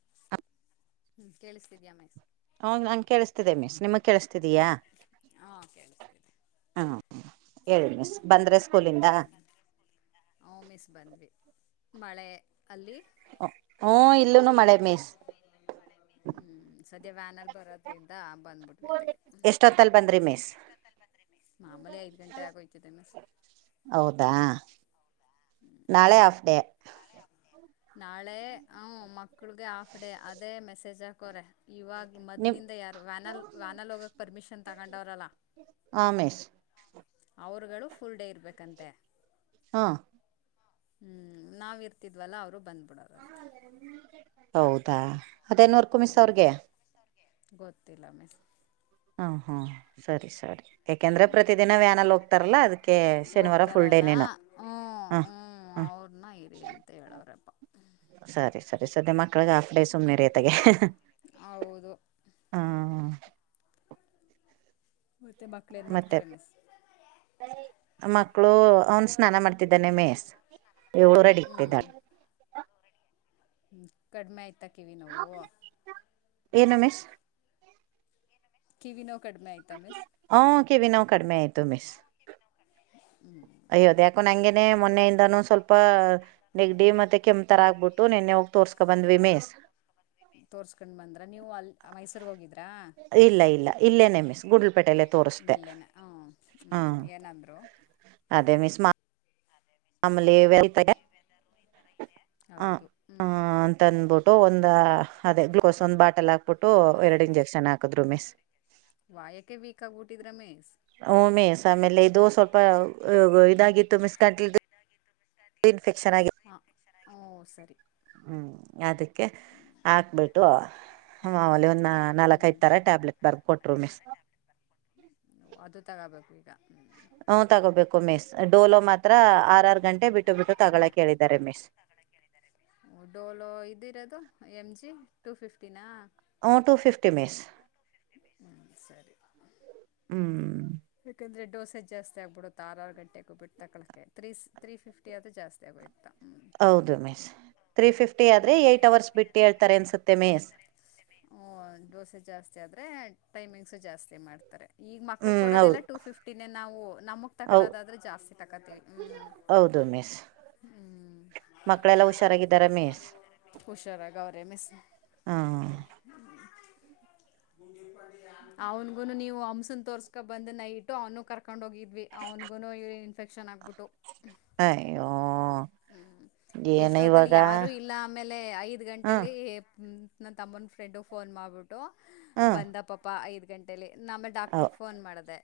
[inaudible] ಹ್ಮ್ ಕೇಳಿಸ್ತಿದೇ ಅಮೇ. ಹ ನಂಗ ಕೇಳಿಸ್ತಿದೆ ಮಿಸ್ ಮ. ಕೇಳಿಸತಿದಯ ಹಾಂ ಕೇಳಿಸ್ತಿದೆ ಹ್ಮ ಹೇಳ ಮೀಸ ಬಂದ್ರ ಹ್ಮ ಹ ಮಿಸ್ ಬಂದ್ವಿ ಮಳೆ. ಅಲ್ಲಿ ಹ ಹ್ಮ್ ಇಲ್ಲೂನು ಮಳೆ ಮೀಸ್. ವ್ಯಾನರ ಬರದ್ರಿಂದ. ಎಷ್ಟ ಹೊತ್ತಲ್ ಬಂದ್ರಿ ಮೀಸ. ಮಾಮೂಲಿ ಐದ್ ಗಂಟೆ ಆಗೋಯ್ತದೆ ಮೀಸ್. ಹೌದಾ ನಾಳೆ ಹಾಫ್ ಡೇ. ನಾಳೆ ಹ ಮಕ್ಳಗೆ ಹಾಫ್ ಡೇ ಅದೇ ಮೆಸೇಜ್ ಹಾಕೋರೆ. ಇವಾಗ ನಿಮ್ ಮೊದ್ಲಿಂದ ಯಾರು ವ್ಯಾನಲ್ ವ್ಯಾನಲ್ ಹೋಗಕ್ಕೆ ಪರ್ಮಿಷನ್ ತಗೊಂಡವ್ರಲ್ಲ. ಹಾ ಮಿಸ್ ಅವರಗಳು ಫುಲ್ ಡೇ ಇರ್ಬೇಕಂತೆ. ಹ ಹ್ಮ್ ನಾವ್ ಇರ್ತಿದ್ವಲ್ಲ ಅವರು ಬಂದ. ಹೌದಾ ಅದೇನೂರ್ಕೂ ಹ್ಞೂ ಸರಗೆ. [unintelligible] ಗೊತ್ತಿಲ್ಲ ಮಿಸ್ ಹಾ ಹಾ ಸರಿ ಸರಿ ಯಾಕೆಂದ್ರೆ ಪ್ರತಿದಿನ ವ್ಯಾನಲ್ಲಿ ಹೋಗ್ತಾರಲ್ಲ ಅದಕ್ಕೆ ಶನಿವಾರ ಫುಲ್ ಹೋಗ್ತಾರಲ್ಲ ಡೇನೇನು ಹಾಂ ಹಾ ಇನ್ನ ಇರಿ ಅಂತ ಹೇಳವ್ರಪ್ಪ. ಸರಿ ಸರಿ ಸದ್ಯ ಮಕ್ಳಗ್ ಹಾಫ್ ಡೇ ಸುಮ್ಮನೆ ರತೆಗೆ. ಹೌದು ಮತ್ತೆ ಮಕ್ಳು ಏನ್ ಮತ್ತೆ ಮಾಡ್ತಾರೆ ಮಿಸ್. ಮಕ್ಕಳು ಅವನು ಸ್ನಾನ ಮಾಡ್ತಿದ್ದಾನೆ ಮೀ ಸ್. ಎ ಊರು ಅಡಿ ಹ್ಮ್ ಎದ್ದೇಳು ಹ್ಮ್ ಕಡಿಮೆ ಆಯ್ತಾಕಿವಿ ನೋವು. ಏನು ಮೀಸ್. ಕಿವಿ ನೋವು ಕಡಿಮೆ ಆಯ್ತಾ ಮಿಸ್. ನ ಕಡಿಮೇ ಆಯ್ತು ಮಿಸ್ ಹ್ಮ್ ಆಯೋ ಮೊನ್ನೆಯಿಂದಾನ ಸ್ವಲ್ಪ ನೆಗಡಿ ಮತ್ತೆ ಕೆಂ ತರ ಹಾ ಆಗ್ಬಿಟ್ಟು ನಿನ್ನೆ ಹೋಗ. ತೋರ್ಸ್ಕೊ ಬಂದ್ವಿ ಮೀಸ್. ತೋರ್ಸ್ಕೊಂಡ್ ಬಂದ್ರ ನೀವು ಅಲ್ಲಿ ಮೈಸೂರ್ಗೆ ಹೋಗಿದ್ರಾ ಇಲ್ಲ ಇಲ್ಲ ಇಲ್ಲೇನೆ ಮಿಸ್ ಗು ಇಲ್ಲೇನೆ ಹ ಹ್ಮ್ ಏನಂದ್ರು. ಅದೇ ಮಿಸ ಮಾ ಆಮೇಲೆ ವೆಲ್ತಗೆ ಹೌದು ಹ್ಮ್. ಒಂದ್ ಅದೇ ಗ್ಲೂಕೋಸ್ ಒಂದ್ ಬಾಟಲ್ ಹಾಕ್ಬಿಟ್ಟು ಎರಡು ಇಂಜೆಕ್ಷನ್ ಹಾಕಿದ್ರು ಮಿಸ್. ವಾಯಕೆ ವೀಕ್ ಆಗ್ಬಿಟ್ಟಿದರ ಮೀಸ ಹ್ಮ ಮಿಸ್ ಆಮೇಲೆ ಇದು ಸ್ವಲ್ಪ ಇದಾಗಿತ್ತು ಮಿಸ್ ಕಟ್ರಿ ಇನ್ಫೆಕ್ಷನ್ ಆಗಿವೆ ಹ ಓ ಸರಿ. ಹ್ಮ್ ಯಾದೀ ಓಕೆ ಹಾಕ್ಬಿಟ್ಟು ಹ್ಮ್ ಮಾಮೂಲಿ ಒಂದು ಹ್ಮ್ ನಾಲ್ಕೈದು ತರ ಟ್ಯಾಬ್ಲೆಟ್ ಬರ್ದು ಕೊಟ್ರು ಮಿಸ್. ಅದು ತಗೋಬೇಕ ಈಗ. ಹ್ಮ್ ಹ ತಗೋಬೇಕು ಮಿಸ್ ಡೋಲೋ ಮಾತ್ರ ಆರ ಆರ ಗಂಟೆ ಬಿಟ್ಟು ಬಿಟ್ಟು ತಗೊಳಕೇಳಿದ್ದಾರೆ ಮಿಸ್. ಡೋಲೋ ಇದಿರೋದು ಎಂಜಿ ಟು ಫಿಫ್ಟಿನಾ. ಹ ಟು ಫಿಫ್ಟಿ ಮಿಸ್ ಹ್ಞೂ ಹ್ಮ. ಯಾಕಂದ್ರೆ ಡೋಸೆಜ್ ಜಾಸ್ತಿ ಆಗ್ಬಿಡ ಆರ ಆರ ಗಂಟೆಗೆ ಹೋಗಬಿಟ್ಟ ತಕ ತ್ರೀ ಫಿಫ್ಟಿ ಅದು ಜಾಸ್ತಿ ಆಗಿಬಿಡ್ತದ್ದ. ವಯತ ಹೌದು ಮೀಸ್ ತ್ರೀ ಫಿಫ್ಟಿ ಆದ್ರೆ ಏಟ್ ಅವರ್ಸ್ ಬಿಟ್ಟು ಹೇಳ್ತಾರೆ ಅನ್ಸುತ್ತೆ ಮೀಸ್. ಓ ದೋಸೆ ಜಾಸ್ತಿ ಆದ್ರೆ ಟೈಮಿಂಗ್ಸು ಜಾಸ್ತಿ ಮಾಡ್ತಾರೆ. ಈಗ ಮಕ್ಳ ಹ್ಮ್ ಹೌದು ಕೊಡೋದೆಲ್ಲಾ ಟೂ ಫಿಫ್ಟಿ ನೇ ನಾವು ನಮಗ್ ಹೌ ತಕಳೋದಾದ್ರೆ ಜಾಸ್ತಿ ತಕತಿವಿ ಹ್ಮ್. ಹೌದು ಮೀಸ್ ಮಕ್ಕಳೆಲ್ಲ ಹುಷಾರಾಗಿದ್ದಾರ ಮೀಸ್. ಚೆನ್ನಾಗೌರೇ ಮಿಸ. ಹ್ಹಾ. ಅವನ್ಗುನು ನೀವು ಹಂಸನ್ ತೊರ್ಸ್ಕೋ ಬಂದು ನೈಟ್ಟು ಅವನು ಕರ್ಕ್ ಕೊಂಡ್ ಹೋಗಿದ್ವಿ ಅವ್ನುಗುನು ಯೂರಿನ್ ಇನ್ಫೆಕ್ಷನ್ ಆಗ್ಬಿಟ್ಟು. ಹೂ ಅಯ್ಯೋ. ಹ್ಮ್ ಏನ ಇಸ್ಟ ಹೊತ್ತಲ್ಲಿ ಇವಾಗ ಯಾರು ಇಲ್ಲ ಆಮೇಲೆ ಐದ್ ಹ್ಮ್ ಗಂಟೆಲಿ. ನನ್ನ ತಮ್ಮನ ಫ್ರೆಂಡು ಫೋನ್ ಮಾಡಿಬಿಟ್ಟು ಹ್ಮ್ ಬಂದ ಪಾಪ ಐದ ಗಂಟೇಲಿ. ನ ಮೇಲೆ ಹ್ಮ್ ಡಾಕ್ಟ್ರಗೆ ಫೋನ್ ಮಾಡ್ದೇ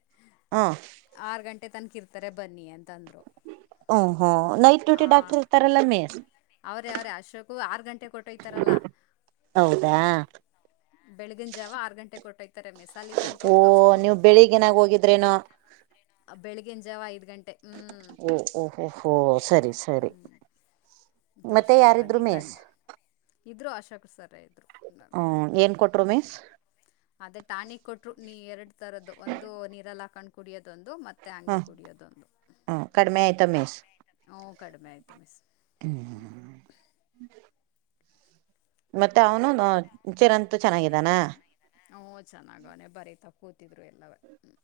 ಆರು ಗಂಟೆ ತನಕ ಇರ್ತಾರೆ ಬನ್ನಿ ಅಂತ ಹೂ ಹೂ ಹ್ಹಾ ಅವ್ರೇ ಅವ್ರೆ ಅಶೋಕ ಆರ್ ಗಂಟೆಗೆ ಹೋಟ್ಟೋಯ್ತಾರಲ್ಲ. ಹೌದಾ. ಬೆಳಗಿನ ಜಾವ ಆರ್ ಗಂಟೆಗೆ ಹೊಟ್ಟೊಯ್ತಾರೆ ಮೆಸಾಲಿ ತನ್ಕ ಓ ಹೋಗಿ ತೋರ್ಸ್ಕೊಕೊಂಡು ನೀವು ಬರ್ಬೇಕು. ಬೆಳಿಗ್ಗೆನಾಗ ಹೋಗಿದ್ರೇನೋ ಬೆಳಿಗ್ಗಿನ ಜಾವ ಐದ್ ಗಂಟೆ. ಹ್ಮ್ ಓ ಓ ಹೋ ಸರಿ ಸರಿ. ಹ್ಮ್ ಮತ್ತೆ ತೋರ್ಸ್ಕೊಂಡ್ ಬಂದು ಯಾರಿದ್ರು ಈ ಕಡೆ ಮಿಸ್. ಇದ್ರು ಅಶೋಕ ಸರೆ ಹ್ಮ ಏನ್ ಕೊಟ್ರು ಮೀಸ್. ಅದೇ ಟಾಣಿಕ ಕೊಟ್ಟರು ನೀ ಎರಡ್ ತರದ್ದು ಒಂದು ನೀರಲ್ಲಿ ಹಾಕೊಂಡ್ ಕುಡಿಯೋದ ಒಂದು ಮತ್ತೆ. ಹ್ಮ ಹಂಗೆ ಕುಡಿಯೋದೊಂದು ಹ್ಮ ಕಡಿಮೆ ಆಯ್ತ ಮಿಸ್. ಹ್ಹು ಕಡಿಮೆ ಆಯ್ತು ಮಿಸ್. [inaudible] ಮತ್ತೆ ಅವನು ಚಿರಂತು ಚೆನ್ನಾಗಿದ್ದಾನ. ಹೂ ಚೆನ್ನಾಗವನೆ ಬರೀತ ಕೂತಿದ್ರು ಎಲ್ಲ.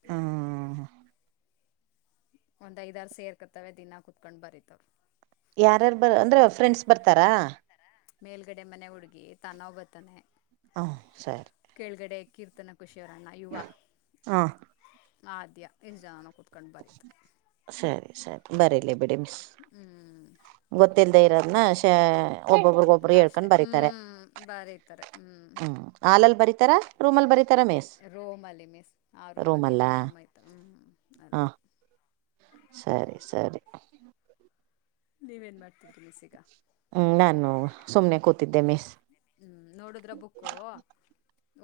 ಹ್ಮ. ಒಂದ್ ಐದಾರು ಸೇರ್ಕತವೆ ದಿನಾ ಕುತ್ಕೊಂಡ್ ಬರೀತವೆ. ಯಾರಾರ್ ಬರ್ ಅಂದ್ರೆ ಫ್ರೆಂಡ್ಸ್ ಬರ್ತಾರಾ. ಮೇಲ್ಗಡೆ ಮನೆ ಹುಡುಗಿ ತನವ ಬರ್ತಾನೆ. ಹ್ಹ್ ಸರಿ. ಕೀರ್ತನ ಖುಷಿಯವರಣ್ಣಾ ಯುವ ಹ ಆದ್ಯ ಇಷ್ಟ [unintelligible] ಸರಿ ಸರಿ ಬರಿಲಿ ಬಿಡಿ ಮಾಮ್ ಹ್ಮ್ ಗೊತ್ತಿಲ್ಲದ ಇರೋದ್ನ ವಿಷ್ಯ ಒಬ್ಬೊಬ್ರಗೊಬ್ರು ಅಷ್ಟೇ ಹೇಳ್ಕೊಂಡ್ ಹ್ಞೂ ಬರಿತಾರೆ ಬರೀತಾರೆ ಹ್ಞೂ ಹ್ಮ್ ಹಾಲಲ್ಲಿ ಬರಿತ ತರ ರೂಮ ಅಲ್ಲಿ ಬರಿತ್ ರೂಮಲ್ಲಿ ಮಿಸ್ ಆ ರೂಮಲ್ಲಿ ರೂಮಲ್ಲ ಇನ್ನೊಂದು ರೂಮಲ್ಲಿ ಆಯ್ತ ಹ್ ಹ ಅ ಸರಿ ಸರಿ ನೀವೇನ್ ಮಾಡ್ತಿದ್ರಿ ಮಿಸ್ ಈಗ. ಹ್ಮ್ ನಾನು ಸುಮ್ನೆ ಕೂತಿದ್ದೆ ಮಿಸ್. ಹ್ಮ್ ನೋಡುದ್ರ ಬುಕ್ಕು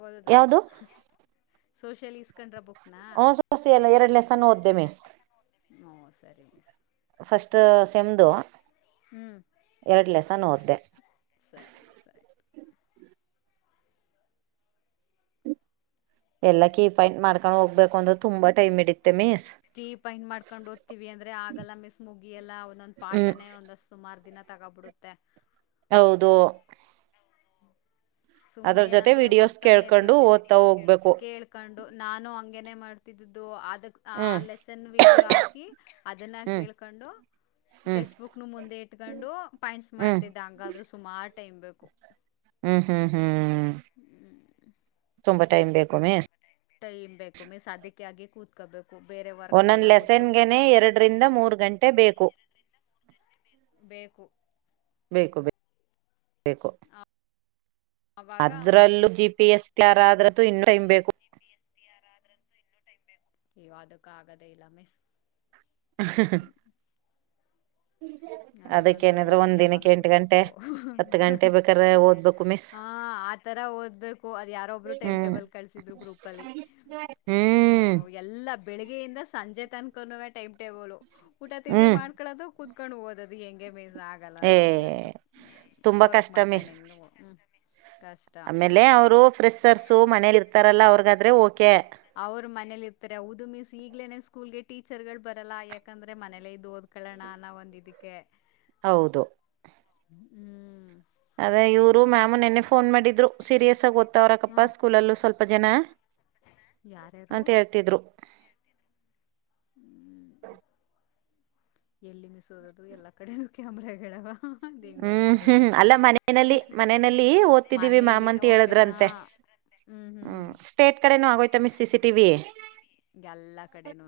ಓದೀದ್ರ. ಯಾವ್ದು ಸೋಷಿಯಲ್ ಇಸ್ಕೊಂಡ್ರ ಬುಕ್. ಹ [unintelligible] ಎಲ್ಲ ಎರಡ್ ಲೆಸೆನ್ ಓದ್ದೆ ಮಿಸ್. ಹ್ಮ ಸರಿ ಮಿಸ್. ಫಸ್ಟ್ ಶೆಮ್ದು ಹ್ಮ್ ಎರಡ್ ಲೇಸನ ಒದ್ದೆ. ಸರಿ ಸರಿ. ಎಲ್ಲ ಕೀ ಪಾಯಿಂಟ್ ಮಾಡ್ಕೊಂಡ್ ಹೋಗ್ಬೇಕು ಅಂದ್ರೆ ತುಂಬಾ ಟೈಮ್ ಇಡಿಯುತ್ತೆ. ಕೀ ಪಾಯಿಂಟ್ ಮಾಡ್ಕೊಂಡು ಓದ್ತಿವಿ ಅಂದ್ರೆ ಆಗಲ್ಲ ಮಿಸ್ ಮುಗಿಯಲ್ಲಾ ಒಂದೊಂದ್ ಹ್ಮ್ ಪಾಟನೆ ಒಂದಷ್ಟ ಸುಮಾರ ದಿನ ತಗ ತಗೊಂಡು ಬಿಡುತ್ತೆ. ಹೌದು ಸುಮ್ನೆ ಅದ್ರ ಜೊತೆ ಏನಂದ್ರೆ ವಿಡಿಯೋಸ್ ಓದ್ತಾನೆ ಕೇಳ್ಕೊಂಡು ಇರ್ಬೇಕು ಓದ್ತಾ ಹೋಗ್ಬೇಕು ಕೇಳ್ಕೊಂಡು ನಾನು ಹ ನೆ ಮಾಡ್ತಿದ್ದು ಅಗ್ ಆ ಹ್ಮ್ ಲೆಸನ್ [unintelligible] [inaudible] ವೀಡಿಯೋ ಹಾಕಿ ಅದನ್ನ ಹ್ಮ್ ಕೇಳ್ಕೊಂಡು ಹ್ಮ್ ಟೆಸ್ಟ್ ಬುಕ್ ನ ಮುಂದೆ ಇಟ್ಕೊಂಡು ಪಾಯಿಂಟ್ಸ್ ಹ್ಮ್ ಮಾಡ್ತಿದ್ದ ಹಂಗಾದ್ರು ಸುಮಾರು ಟೈಮ್ ಬೇಕು ಹ್ಮ್- ಹ್ಮ್- ಹ್ಮ್- ಹ್ಮ್ ತುಂಬಾ ಟೈಮ್ ಬೇಕೊ ಮಿಸ್ ೈ್ೇ [unintelligible] [inaudible] ಕು ಮೇ ಸಾ ಅಧ್ಯ್ಯಕ್ಕೆ ಆಗಿ ಕೂತ್ಕೋಬೇಕು ಬೇರೆ ವರ್ಕ್ನೆಲ್ಲ ಒಂದೊಂದು ಬಿಟ್ಟು ಲೆಸನ್ಗೆನೆ ಎರಡರಿಂದ ಮೂರು ಗಂಟೆ ಬೇಕು. ಬೇಕು ಬು- ಆವಾಗ ಅದ್ರಲ್ಲೂ ಜಿ ಪಿ ಎಸ್. ಯಾರಾದ್ರ್ದು ಇನ್ನು ಟೈಮ್ ಬೇಕು. ಅದುಕ್ಕ ಆಗದೇ ಇಲ್ಲ ಮಿಸ್. ಹ ಹ್ಮ [inaudible] ಅದಕ್ಕ ಏನಾದ್ರೆ ಒಂದ್ ದಿನಕ್ಕೆ ಎಂಟು ಗಂಟೆ ಹತ್ತು ಗಂಟೆ ಬೇಕಾದ್ರೆ ಓದ್ಬೇಕು ಮಿಸ್. ತರ ಓದ್ಬೇಕು ಅದು ಯಾರೊಬ್ರು ಟೈಮ್ ಹ್ಮ್ ಟೇಬಲ್ ಕಳಿಸಿದ್ರು ಗ್ರೂಪ್ ಅಲ್ಲಿ ಹ್ಮ ಹ್ಮ್ ಎಲ್ಲ ಬೆಳಿಗ್ಗೆ ದ ಸಂಜೆ ತನ್ಕವ ಟೈಮ್ ಟೇಬಲ್ ಊಟ ತಿಂಡಿ ಹ್ಮ್ ಮಾಡ್ಕೊಳ್ಳೋದು ಕ ಕುತ್ಕೊಂಡು ಹದ. ದು ಹೆಂಗೆ ಮೀಸ್ ಆಗಲ್ಲ ಏ ನಮ್ಗಂತೂ ಹ ತುಂಬಾ ವರ್ಕ್ ಕಷ್ಟ ಮಾಡ್ಕೊಂಡ್ ಮಿಸ್ ಹೆಂಗ್ -ಹ್ಮ- ಆಮೇಲೆ ಅವರು ಫ್ರೆ್ಸರ್ಸು ಮನೇಲಿ ಇರ್ತಾರಲ್ಲ ಅವ್ರಗಾದ್ರೆ ಓಕೆ. ಅವ್ರ ಮನೇಲಿ ಇರ್ತಾರೆ ಹೌದು ಮಿಸ್ ಈಗ್ಲೇನೆ ಸ್ಕೂಲ್ಗೆ ಟೀಚರ್ ಗಳು ಬರಲ್ಲ ಯಾಕಂದ್ರೆ ಮನೇಲೆ ಇದದು ಹೋದ್. ಕಳೋಣ ಅನ್ನ ಒಂದ ಇದಕ್ಕೆ. ಹೌದು ಹ್ಮ್ ಅದೇ ಇವ್ರು ಮ್ಯಾಮು ನೆನ್ನೆ ಫೋನ್ ಮಾಡಿದ್ರು ಸೀರಿಯಸ್ ಆಗ ಹ್ಮ ಓದತ್ತಾವರಕಪ್ಪಾ ಸ್ಕೂಲಲ್ಲೂ ಸ್ವಲ್ಪ- ಅಪ್ಪ ಜನ ಯಾರ್ಯಾರು ಅಂತ ಹೇಳ್ತಿದ್ರು. ಹ್ಮ್ ಎಲ್ಲಿ ಮಿಸೋದದು ಎಲ್ಲಾ ಕಡೆನೂ ಕ್ಯಾಮರಾಗಡಾವ [unintelligible] ಹ್ಮ್- ಹ್ಮ್- ಅಲ್ಲ ಮನೆಯಲ್ಲಿ ಮನೆಯಲ್ಲಿ ಓದ್ತಿದ್ದೀವಿ ಮನೇಲಿ ಮಾಮಂತ ಓಕೆ ಹ ಹೇಳದ್ರಂತೆ. ಹ್ಮ್ -ಸ್ಟೇಟ್ ಕಡೆನೂ ಆಗೋಯ್ತ ಮ ಸಿ- ಸಿ ಟಿವ ಎಲ್ಲಾ ಕಡೆನ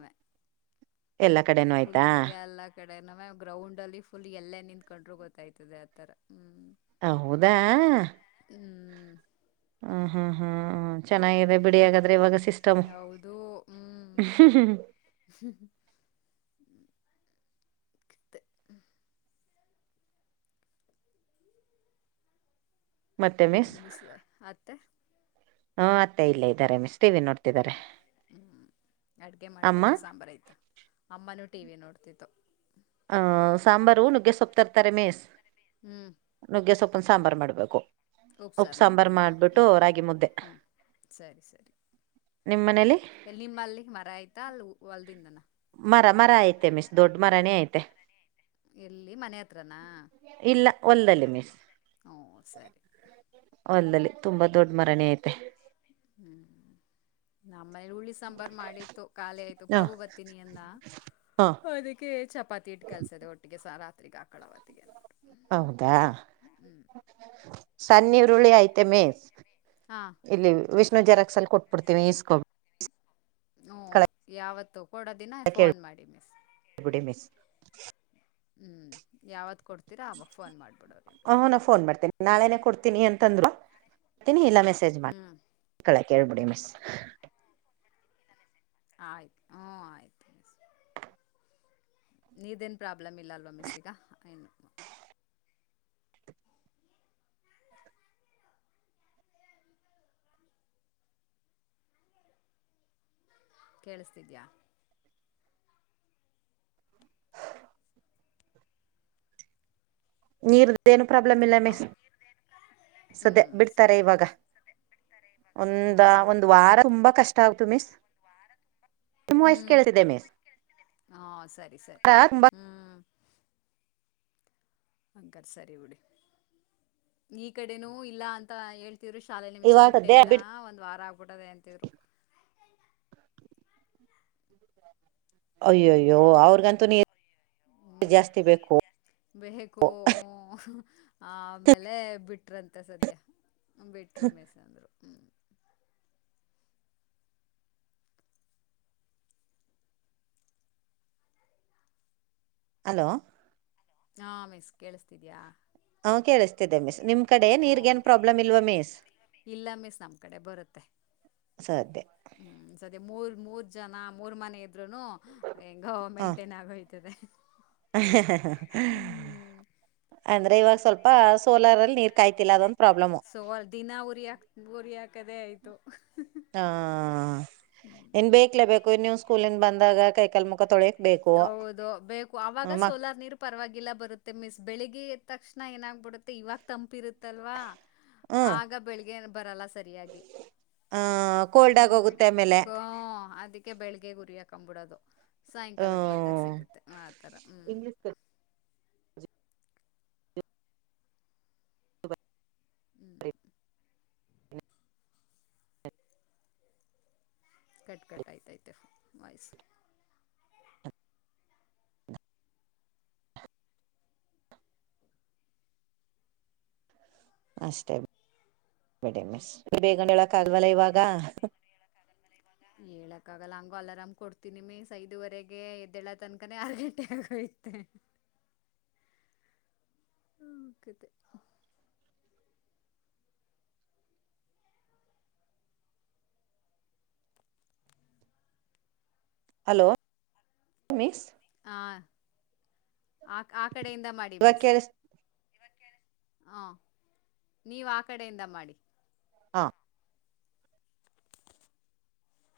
ಎಲ್ಲಾ ಕಡೆನೂ ಫುಲ್ ಆಯ್ತಾ ಎಲ್ಲಾ ಕಡೆ ನ ಗ್ರೌಂಡ್ ಅಲ್ಲಿ ಫುಲ್ ಎಲ್ಲ ನಿಂತ. ಕಂಡ್ರೆ ಗೊತ್ತಾಯ್ತದೆ ಆತರ ಹ್ಮ್ ಹೌದಾ ಹ್ಮ್ ಹ - ಹಾ- [unintelligible] ಹ ಚೆನ್ನಾಗಿದೆ ಬಿಡಿಯಗಾದ್ರೆ ಇವಾಗ ಸಿಸ್ಟಮ್ ತ್ತ [inaudible] [inaudible] ಮತ್ತೆ ನನು ಮಿಸ್ ಮತ್ತೆ ಹುಂ -ಅತ್ತೆ ಇಲ್ಲೇ ಇದ್ದಾರೆ ಮಿಸ ಹ್ಮ್ ಹ್ಮ್ ಅಡ್ಗೆ ಅಮ್ಮ ಮಾಡ್ಬೇಕಾ ಸಾಂಬಾರ ಆಯ್ತ ಅಮ್ಮ ನೂ ಟಿವಿ ನೋಡ್ತಿದ್ದತ್ತು. ಹಹ ಸಾಂಬಾರು ನುಗ್ಗೆಸೊಪ್ಪತರ್ತಾರೆ ಮೇಸ್ ಹ್ಞೂ ನುಗ್ಗೆಸೊಪ್ಪ ಸಾಂಬಾರ್ ಮಾಡಬೇಕು. ಉಪ ಸಾರ ಮಾ ಬಿಡದಾ ಹ್ಮ್- ಮುದ್ದೆ ಹ್ಮ್ ಸರಿ ಸರಿ ನಿಮ್ ಮನೇಲಿ ಎಲ್ಲಿ ನಿಮ್ಮಲ್ಲಿಗೆ ಮರ ಆಯ್ತಾ ಅಲ್ಲಿ ಹೊಲ್ದಿಂದನ. ಮರ ಮರ ಐತೆ ಮಿಸ್ ದೊಡ್ಡ ಮರನೇ ಐತೆ. ಎಲ್ಲಿ ಮನೆ ಹತ್ರನಾ‌. ಒಲ್ಲಲ್ಲಿ ಮಿಸ್ ಸರಿ ಒಲ್ಲಲ್ಲಿ ತುಂಬಾ ದೊಡ್ಡ ದ ಮರನೇ ಐತೆ ಹ್ಮ್ -ನಮ್ಮ ಆಮೇಲೆ ಉರುಳ್ಳಿ ಸಾಂಬಾರ್ ಮಾಡಿತ್ತು ಕಾಲೆ ಆಯ್ತು ಹ ಪ್ರಭು ಬತಿನಿಯನ್ನ ಹ ಅದಕ್ಕೆ ಚ ಪತ್ತ ಇಟ್ಟು ಕಲಸಿದೆ ಒಟ್ಟಿಗೆ ಸ ರಾತ್ರಿ ಆಕಳ ಅವತ್ತಗೆ ಅತಿಗೆ ಹೌದಾ ಸನ್ನ ಇರುಳ್ಳಿ ಐತೆ ಮಿಸ್ ಹಾಂ ಇಲ್ಲಿ ವಿಷ ಜೆರಕ್ಸ್ ಅಲ್ಲಿ ಕೊಟ್ಬಿಡ್ತೀನಿ ಈಸ್ಕೋ ಹ್ಮ ಯಾವತ್ತು ಕೊಡೋ ದಿನ ಕಳಕ್ಕೆ ಫೋನ್ ಮಾಡಿ ಮಿಸ್ ಹೇಳ್ಬಿಡಿ [inaudible] ಹ್ಮ್ ಯಾವತ್ ಕೊಡ್ತ [inaudible] ಹ ನಾ ಫೋನ್ ಮಾಡ್ತೇನೆ ನಾಳೆನೆ ಕೊಡ್ತೀನಿ ಅಂತಂದ್ವಾ [inaudible] ಕೊತೀನಿ ಇಲ್ಲ ಮೆ [inaudible] ಮೆಸೇಜ್ ಹ್ಮ್ [inaudible] ಕೇಳ್ಬಿಡಿ ಮಿಸ್ ಆಯ್ತು ಹ್ಮ ಆಯ್ತು ನೀದೇನ್ ಪ್ರಾಬ್ಲಮ್ ಇಲ್ಲ ಅಲ್ವಾ ಮಿಸ್ ಇಗ ಏನು ಕೇಳಿಸ್ತಿದಿಯ ನೀರ್ದು ಏನು ಪ್ರಾಬ್ಲಮ್ ಇಲ್ಲ ಹಲೋ ಮಿಸ್ ಹ್ಞೂ ಸದ್ಯ ಬಿಡ್ತಾರೆ ಸರಿ ಇವಾಗ ಮಿಸ್ ಹ್ಞೂ ಒಂದ ಒಂದ್ ವಾರ ತುಂಬಾ ಕಷ್ಟ [inaudible] [inaudible] ಮಿಸ್ ನಿಮ್ ವಾಯ್ಸ್ ಹ್ಮ್ ಕೇಳ್ತಿದೆ ಮಿಸ್ ಹ ಸರಿ ಸರಿ ತುಂಬಾ ಹ್ಮ್ ಅಂಕಲ್ ಸರಿ ಬಿಡಿ ಈ ಕಡೆನೂ ಇಲ್ಲ ಅಂತ ಹೇಳ್ ಶಾಲೆಲಿ ಮಿಸ್ ಇವಾಗ ಬಿಟ್ಟೇ ಸದ್ಯ ಇಲ್ಲ ಬಿಡ್ ಒಂದ್ ವಾರ ಆಗ್ಬಿಟ್ಟದೆ ಅಂತಿದ್ರು ಅಯ್ಯಯ್ಯೋ ಅವ್ರಿಗಂತೂ ನೀ ಹ್ಮ ಬೇಕೂ ಹು ಆಮೇಲೆ ಬಿಟ್ರಂತೆ ಸದ್ಯ ಬಿಟ್ರು ಮಿಸೆಂದ್ರು ಹ್ಮ್ ಹಲೋ ಹಾ ಮಿಸ್ ಕೇಳಿಸ್ತಿದ್ಯಾ ಹ ಕೇಳಿಸ್ತಿದೆ ಮಿಸ್ ನಿಮ ಕಡೆ ನೀರ್ಗೆ ಹ್ಮ್ ಏನ್ ಪ್ರಾಬ್ಲಮ್ ಇಲ್ವಾ ಮಿಸ್ ಇಲ್ಲ ಮಿಸ್ ನಮ್ ಕಡೆ ಬರುತ್ತೆ ಸಧ್ಯ ಅ ಮೂರ್ ಮೂರ್ ಜನ ಮೂರ್ ಮನೆ ಇದ್ರುನು ಹೆಂಗ ಮೈಂಟೈನ್ ಆಗೋಯ್ತದೆ ಅ ಹ್ಮ್ [inaudible] ಅ ಇವಾಗ ಸ್ವಲ್ಪ ಸೋಲರ್ ಅಲ್ಲಿ ನೀರ್ ಕಾಯ್ತಿಲ್ಲ ಅದಂತ ಸೋಲ್ ದಿನ ಉರಿಯಾಕ್ ಉರಿಯಕ್ ಹಾ ನ್ ಬಕ್ಲೇ ಬೇಕು ನೀವು ಸ್ಕೂಲ್ಿಂದ ಬಂದಾಗ ಕೈಕಲ್ ಮುಖ ತೊಳಿಯಾಕೆ ಹೌದು ಬೇಕು ಅವಾಗ ಸೋಲಾರ್ ನೀರ್ ಪರವಾಗಿಲ್ಲ ಬರುತ್ತೆ ಮಿಸ್ ಬೆಳಿಗ್ಗೆ ತಕ್ಷಣ ಏನಾಗ್ಬಿಡುತ್ತೆ ಇವಾಗ ತಂಪಿರುತ್ತಲ್ವಾ ಹ್ಮ್ ಆಗ ಬೆಳಿಗ್ಗೆ ಬರಲ್ಲ ಸರಿಯಾಗಿ ಆ ಕೋಲ್ಡ್ ಆಗ ಹ್ಮ ಹೋಗುತ್ತೆ ಆಮೇಲೆ ಗ ಅದಕ್ಕೆ ಬೆಳಿಗ್ಗೆ ಗುರಿಯ ಕ್ಬಿಡದು ಸಾಯಂಕಾಲಕ್ಕೆ ಬಂದಾಗ ಹ್ಮ ಸಿಗುತ್ತೆ ಆತರ ಹ್ಮ್ ಇಂಗ್ಲಿಷ್ ಹ್ಮ್ ಕಟ್ ಕಟ್ ಆಯ್ತೈತೆ ವಾಯ್ಸ್ ಅಷ್ಟೇ ಬಿಡಿ ಮಿಸ್ ಬೇಗಣ ಹೇಳಕ್ ಹ್ಮ್ ಆಲ್ವಲ್ಲ ಇವಾಗ [inaudible] ಹೇಳಕ್ಕ ಆಗಲ್ಲ ಹಂಗು ಅಲಾರಾಮ್ ಕೊಡ್ತೀನಿ ಮಿಸ್ ಐದುವರೆಗೆ ಎದ್ದೆಳ ತನ್ಕನೇ ಆರ್ ಗಂಟೆ ಆಗಯ್ ಹ [inaudible] ಹ್ಮಕ [inaudible] ಹಲೋ ಮಿಸ್ ಹಾ ಆ ಕಡೆಯಿಂದ ಮಾಡಿ ಇವಾಗ ಮಿಸ್ ಕೇಳಿಸ್ ಹ ನೀವ್ ಆ ಕಡೆಯಿಂದ ಮಾಡಿ ಹಾ